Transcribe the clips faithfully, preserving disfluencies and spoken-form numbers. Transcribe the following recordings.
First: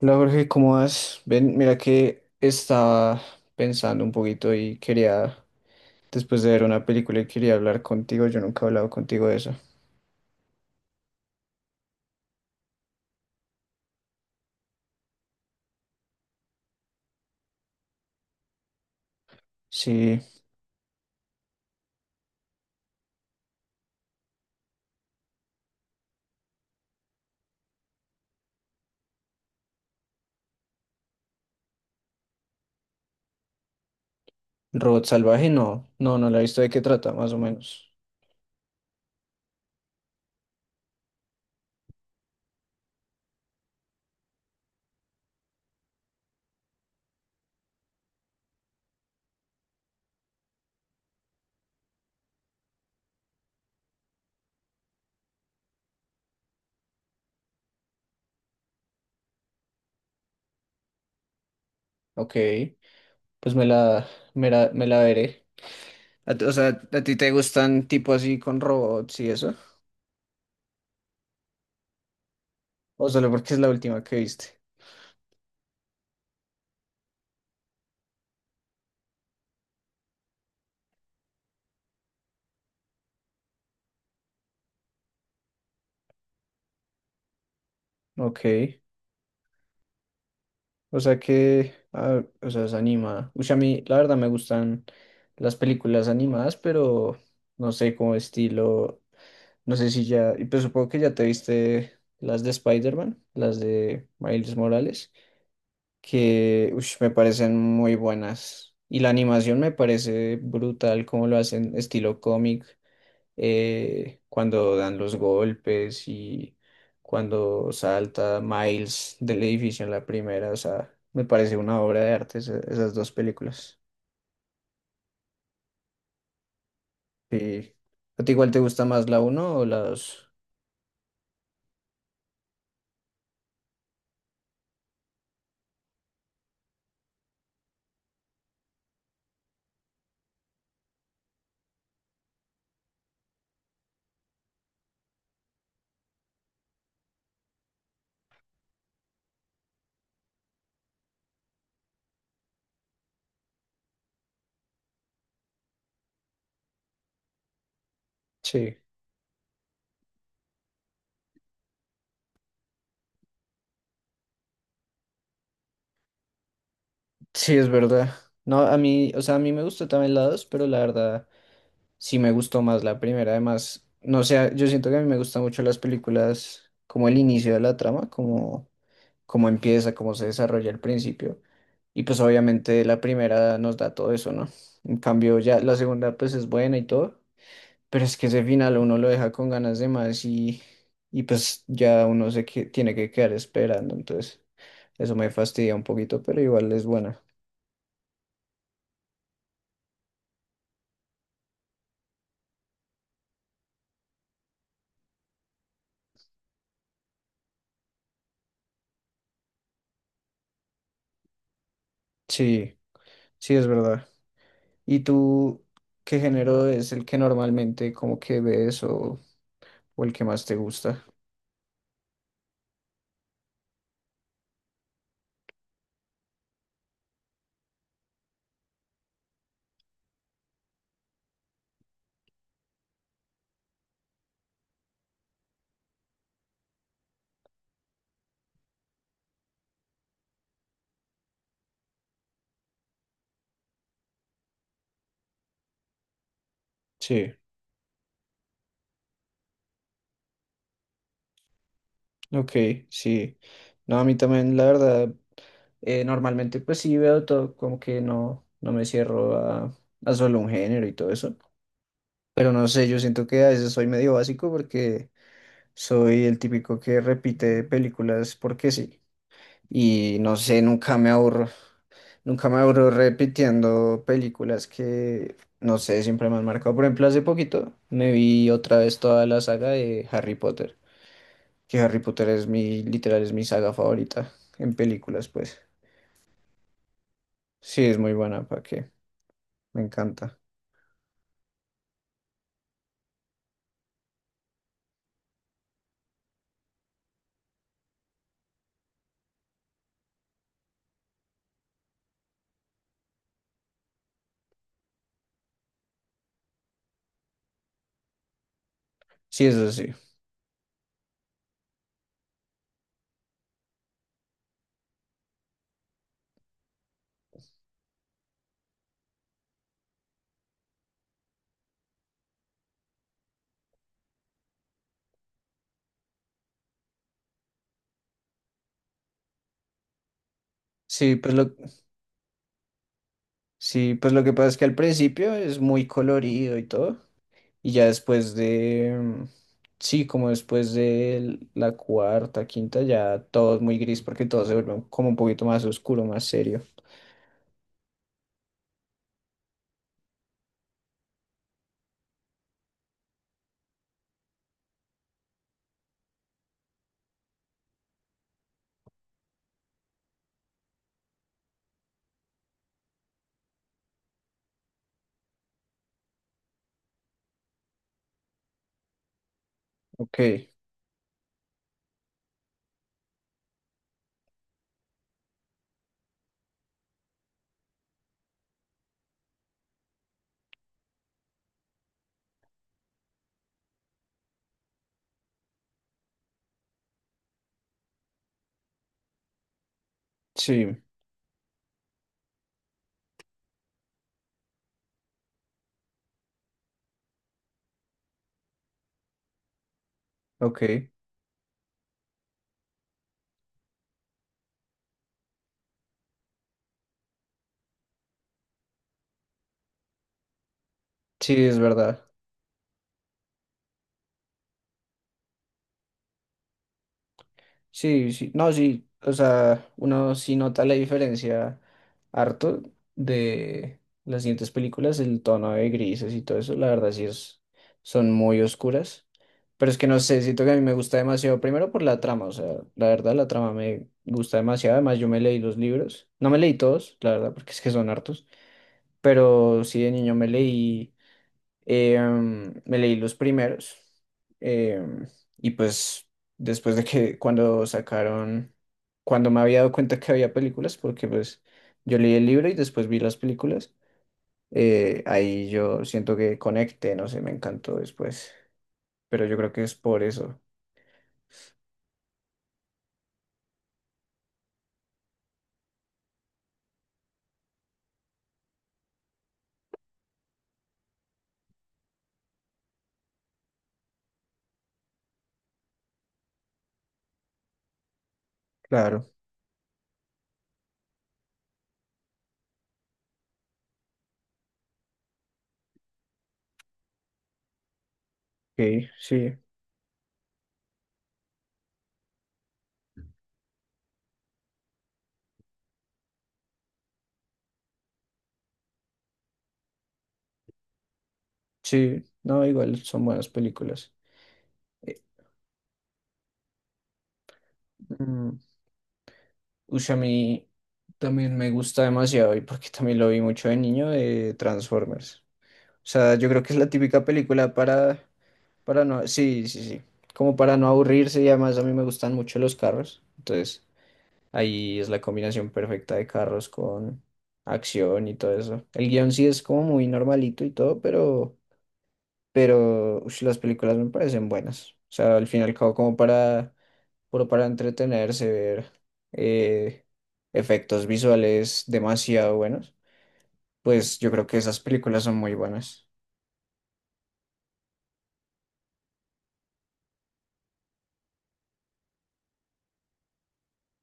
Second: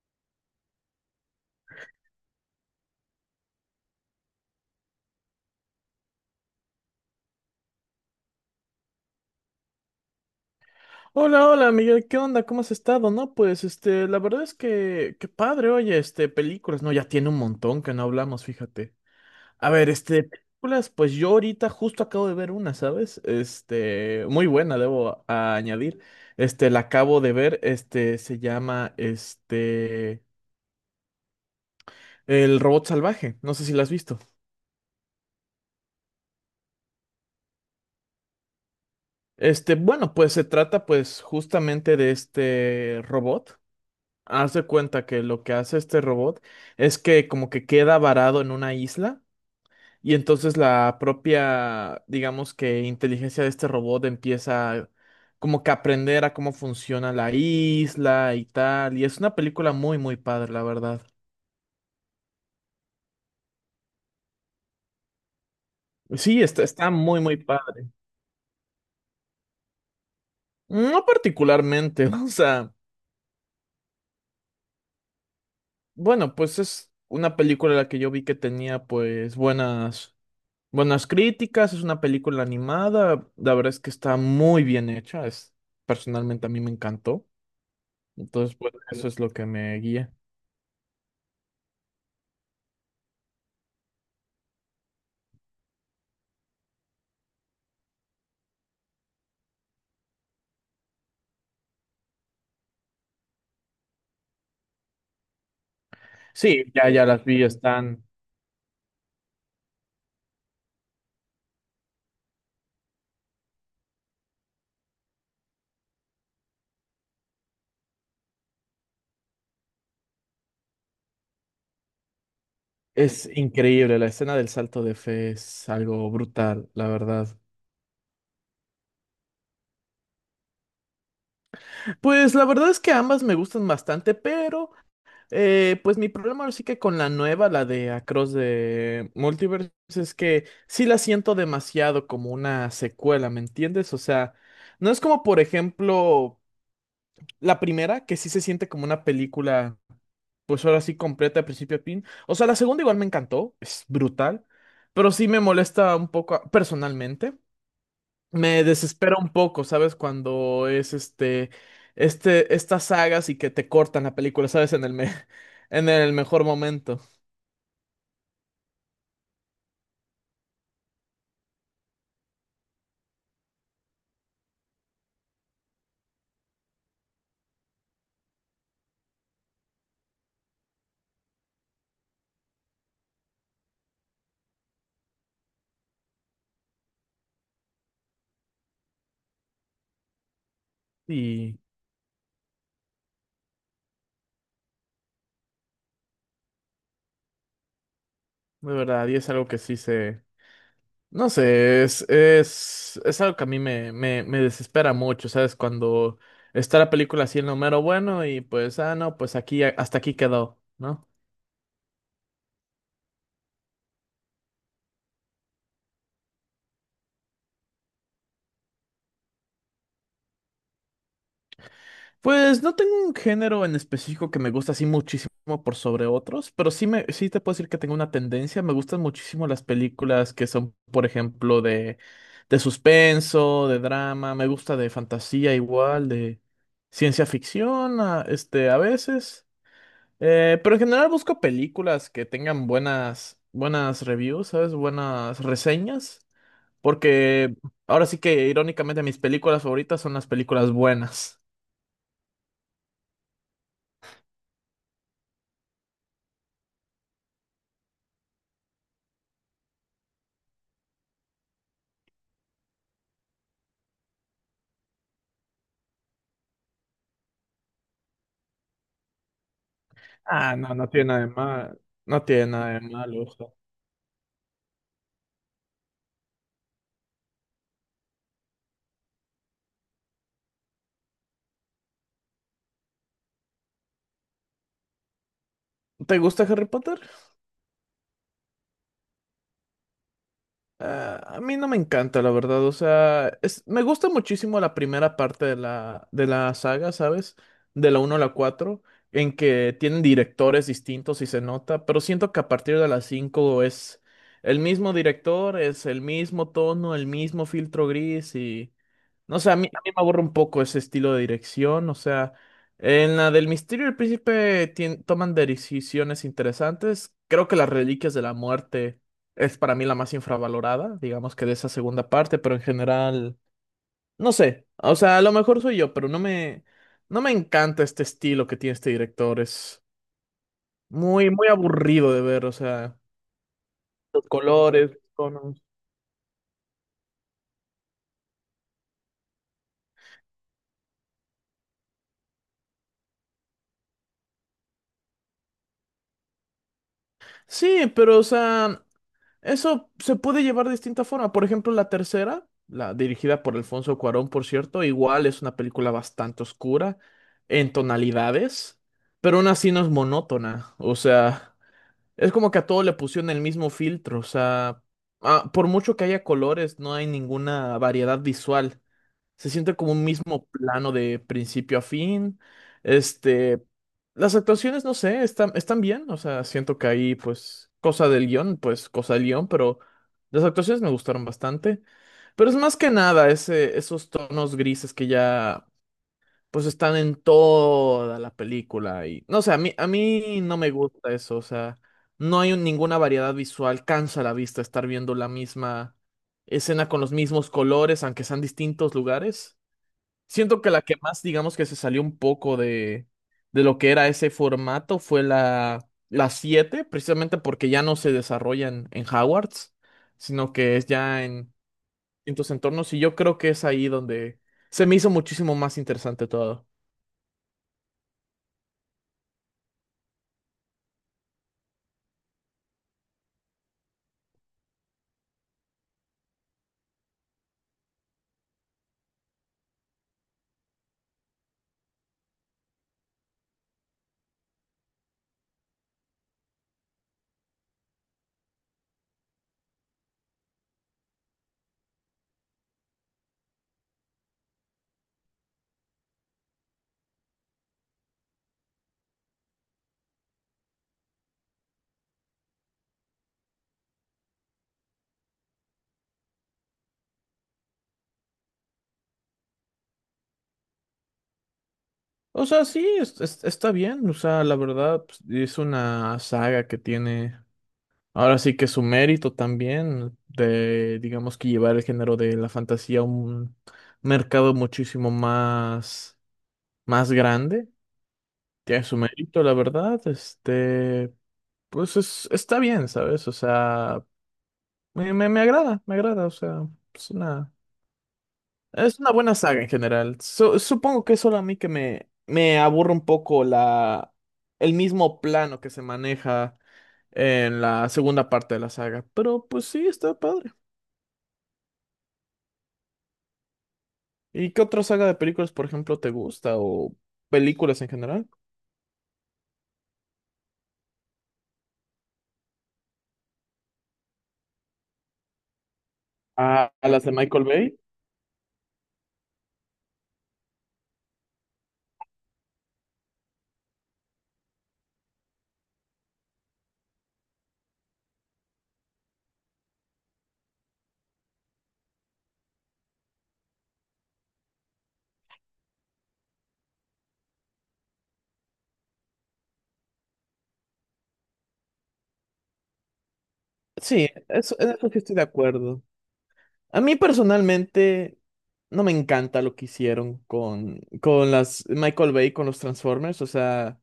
Hola Jorge, ¿cómo vas? Ven, mira que estaba pensando un poquito y quería, después de ver una película y quería hablar contigo, yo nunca he hablado contigo de eso. Hola, hola, Miguel, ¿qué onda? ¿Cómo has estado? No, pues, este, la verdad es que, qué padre, oye, este, películas, no, ya tiene un montón que no hablamos, fíjate. A ver, Sí, este, películas, pues yo ahorita justo acabo de ver una, ¿sabes? Este, muy buena, debo a- añadir. Este, la acabo de ver, este, se llama, este, El Robot Salvaje, no sé si la has visto. Robot Salvaje, no, no, no la he visto de qué trata, más o menos. Este, bueno, pues se trata, pues, justamente de este robot. Haz de cuenta que lo que hace este robot es que como que queda varado en una isla y entonces la propia, digamos que inteligencia de este robot empieza como que a aprender a cómo funciona la isla y tal. Y es una película muy, muy padre, la verdad. Ok, pues me la, me la, me la veré. A Sí, ti- O está, sea, está ¿a ti muy, te muy gustan padre. tipo así con robots y eso? No particularmente, o sea, ¿O solo porque es la última que viste? bueno, pues es una película la que yo vi que tenía pues buenas Buenas críticas. Es una película animada, la verdad es que está muy bien hecha, es, personalmente a mí me encantó, entonces pues Ok. eso es lo que me guía. O sea que, ah, o sea, es animada. Uy, a mí, la verdad, me gustan las películas animadas, pero no sé cómo estilo. No sé si ya. Y pues supongo que ya te viste las de Spider-Man, las de Miles Morales, Sí, que uy, ya, ya me las vi, parecen muy están, buenas. Y la animación me parece brutal, como lo hacen estilo cómic, eh, cuando dan los golpes y cuando salta Miles del edificio en la primera, o sea, me parece una obra de arte esa- esas dos es películas. increíble. La escena del salto de fe es algo brutal, la verdad. Sí. ¿A ti igual te gusta más la uno o la dos? Pues la verdad es que ambas me gustan bastante, pero eh, pues mi problema ahora sí que con la nueva, la de Across the Multiverse, es que sí la siento demasiado como una secuela, ¿me entiendes? O sea, no es como, por ejemplo, la primera, que sí se siente como una película, pues ahora sí completa de principio a fin. O sea, la segunda igual me encantó, es brutal, pero sí me molesta un poco a- personalmente. Me Sí, desespera un poco, ¿sabes? Cuando es este, este, estas sagas y que te cortan la película, ¿sabes? En el me- en el mejor momento. sí, es verdad. No, a mí, o sea, a mí me gustó también la dos, pero la verdad sí me gustó más la primera. Además, no sé, yo siento que a mí me gustan mucho las películas como el inicio de la trama, como cómo empieza, cómo se desarrolla el principio. Y pues obviamente la primera nos da todo eso, ¿no? En cambio ya la segunda pues es buena y todo, pero es que ese final uno lo deja con ganas de más, y, y Y pues ya uno se que, tiene que quedar esperando, entonces eso me fastidia un poquito, pero igual es buena. de verdad, y es algo que sí se, no sé, es, es, es algo que a mí me, me, me desespera mucho, ¿sabes? Cuando está la película así en lo mero bueno y pues, ah, no, pues aquí, hasta aquí quedó, ¿no? Sí, sí es verdad. ¿Y tú qué género es el que normalmente como que ves, o, o el que más te gusta? Pues no tengo un género en específico que me gusta así muchísimo por sobre otros, pero sí, me, sí te puedo decir que tengo una tendencia. Me gustan muchísimo las películas que son, por ejemplo, de, de suspenso, de drama, me gusta de fantasía igual, de ciencia ficción, a- este, a veces. Eh, pero en general busco películas que tengan buenas, buenas reviews, ¿sabes? Buenas reseñas. Sí. Porque ahora sí que irónicamente mis películas favoritas son las películas buenas. Ok, sí. No, a mí también, la verdad, eh, normalmente pues sí veo todo, como que no, no me cierro a, a solo un género y todo eso. Pero no sé, yo siento que a veces soy medio básico porque soy el típico que repite películas porque sí. Y no Ah, sé, no, no nunca tiene me nada de aburro. mal. No tiene Nunca me nada de aburro malo. repitiendo películas que, no sé, siempre me han marcado. Por ejemplo, hace poquito me vi otra vez toda la saga de Harry Potter, que Harry Potter es mi, literal, es mi saga favorita en películas, pues. ¿Te gusta Harry Potter? Sí, es muy buena, ¿para qué? Me encanta. Ah, a mí no me encanta, la verdad. O sea, es- me gusta muchísimo la primera parte de la, de la saga, ¿sabes? De la uno a la cuatro, en que tienen directores distintos y se nota, pero siento que a partir de la cinco es el mismo director, es el mismo tono, el mismo filtro gris y no Sí, sé, a mí, eso a mí me sí. aburre un poco ese estilo de dirección. O sea, en la del Misterio del Príncipe tien- toman decisiones interesantes. Creo que las Reliquias de la Muerte es para mí la más infravalorada, digamos que de esa segunda parte, pero en general, no sé. O sea, a lo mejor soy yo, pero no me, no me encanta este estilo que tiene este director. Es Sí, muy, pues muy lo, aburrido de ver, o sea, sí, pues lo los que pasa es que al colores, los principio es tonos. muy colorido y todo, y ya después de, mm, sí, como después de la cuarta, quinta, ya todo es muy gris porque todo se vuelve como un poquito más oscuro, más serio. Sí, pero o sea, eso se puede llevar de distinta forma. Por ejemplo, la tercera, la dirigida por Alfonso Cuarón, por cierto, igual es una película bastante oscura en tonalidades, pero aún así no es monótona. O sea, es como que a todo le pusieron el mismo filtro, o sea, ah, por mucho que haya colores, no hay ninguna variedad visual. Se siente como un Ok, mismo plano de principio a fin. Este, las actuaciones, no sé, están, están bien, o sea, siento que ahí, pues, cosa del guión, pues, cosa del guión, pero las actuaciones me gustaron bastante. Pero es más que nada ese, esos tonos grises que ya pues están en toda la película y no sé, a mí a mí no me sí, gusta eso, o sea, no hay un- ninguna variedad visual, cansa la vista estar viendo la misma escena con los mismos colores, aunque sean distintos lugares. Siento ok, que la que más, digamos que se salió un poco de, de lo que era ese formato fue la la siete, precisamente porque ya no se desarrolla en, en Hogwarts, sino que es ya sí, en es verdad. distintos entornos y yo creo que es ahí donde se me hizo muchísimo más interesante todo. Sí, sí, no, sí, o sea, uno sí nota la diferencia harto de las siguientes películas, el tono de grises y todo eso, la verdad sí es, son muy oscuras, pero es que no sé, siento que a mí me gusta demasiado, primero por la trama, o sea, la verdad la trama me gusta demasiado, además yo me leí los libros, no me leí todos, la verdad, porque es que son hartos, pero sí de niño me leí Em, me leí los primeros, em, y pues después de que cuando sacaron, cuando me había dado cuenta que había películas, porque pues yo leí el libro y después vi las películas, eh, ahí yo siento que conecté, no sé, me encantó después, pero yo creo que es por eso, O sea, sí, es- es- está bien. O sea, la verdad, pues, es una saga que tiene ahora sí que su mérito también de, digamos que llevar el género de la fantasía a un mercado muchísimo más, más grande. Tiene su claro, mérito, la verdad. Este, pues es, está bien, ¿sabes? O sea, me, me, me agrada, me agrada. O sea, es una... sí, Es una buena sí, saga en general. Su- supongo que es solo a mí que me, me aburre un poco la, el mismo plano que se maneja en la segunda parte de la saga. Pero pues sí, está padre. sí, no, igual son buenas películas. ¿Y qué otra Eh, saga de películas, por ejemplo, te gusta? ¿O películas en general? mm, ush, a mí también me gusta demasiado y porque también lo vi mucho de niño de Transformers. O sea, yo creo que es la Ah, ¿a, típica las de Michael película Bay? para, para no, sí, sí, sí, como para no aburrirse y además a mí me gustan mucho los carros. Entonces, ahí es la combinación perfecta de carros con acción y todo eso. El guión sí es como muy normalito y todo, pero, pero ush, las películas me parecen buenas. O sea, al fin y al cabo como para, puro para entretenerse, ver, eh, efectos visuales demasiado buenos. Pues Sí, yo creo que eso, esas en eso sí películas son estoy de muy acuerdo. buenas. A mí personalmente no me encanta lo que hicieron con, con las Michael Bay, con los Transformers. O sea,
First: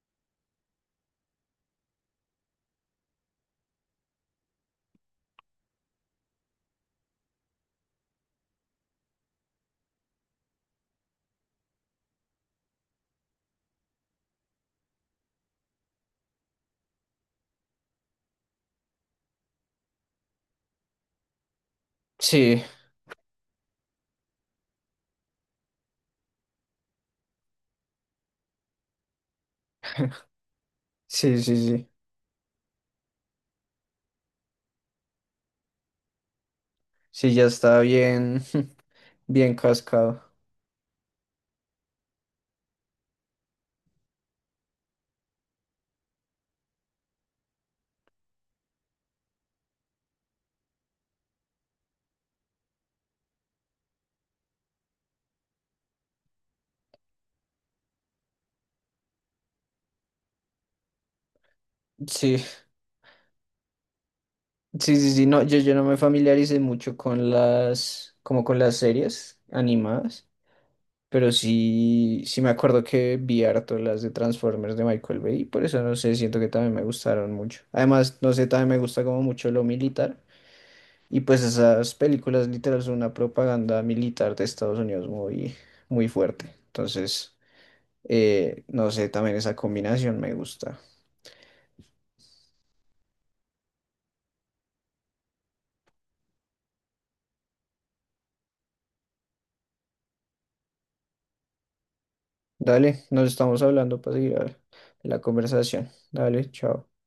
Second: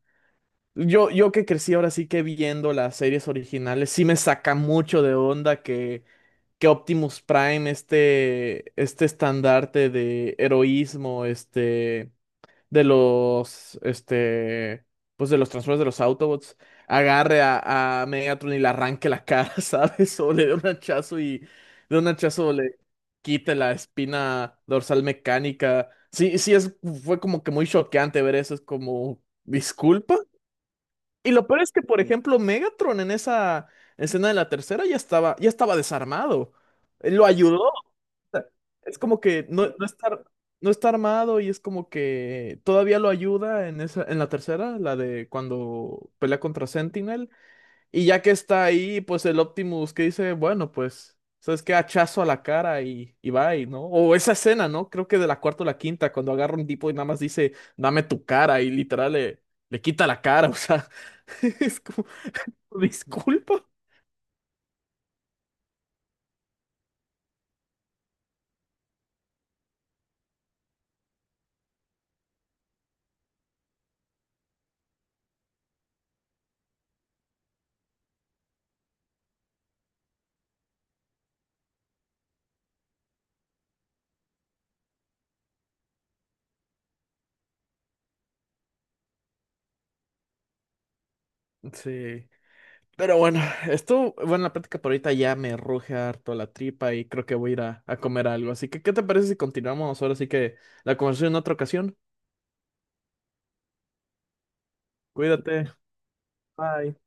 Yo, yo que crecí ahora sí que viendo las series originales, sí me saca mucho de onda que, que Optimus Prime, este, este estandarte de heroísmo, este, de los, este, pues de los Transformers, de los Autobots, agarre a, a Megatron y le arranque la cara, ¿sabes? O le dé un hachazo y de un hachazo Sí, le quite la espina dorsal mecánica. Sí, sí, es, fue como que muy choqueante ver eso, es como, disculpa. Y sí, lo sí, peor es que, sí. por ejemplo, Megatron en esa escena de la tercera ya estaba, ya estaba desarmado. Él lo Sí, ya ayudó. O está bien, sea, es como que bien no, no está, cascado. no está armado y es como que todavía lo ayuda en esa, en la tercera, la de cuando pelea contra Sentinel. Y ya que está ahí, pues el Optimus que dice, bueno, pues, ¿sabes qué? Hachazo a la cara y, y va y, ¿no? O esa escena, ¿no? Creo que de la cuarta o la quinta, cuando agarra un tipo y nada más dice, dame tu cara y literal le, le quita la cara, o sea, es como, Sí, disculpa. sí, sí, sí, no, yo, yo no me familiaricé mucho con las, como con las series animadas, pero sí, sí me acuerdo que vi harto las de Transformers de Michael Bay, y por eso no sé, siento que también me gustaron mucho. Además, no sé, también me gusta como mucho lo militar, y pues esas películas literal son una propaganda militar de Estados Unidos muy, muy fuerte. Entonces, eh, no sé, también esa combinación me gusta. Sí. Pero bueno, esto, bueno, la práctica por ahorita ya me ruge harto la tripa y creo que voy a ir a, a comer algo. Así que, ¿qué te parece si continuamos ahora? Así que la conversación en otra ocasión. Dale, nos estamos hablando para seguir la la Cuídate. conversación. Dale, chao. Bye.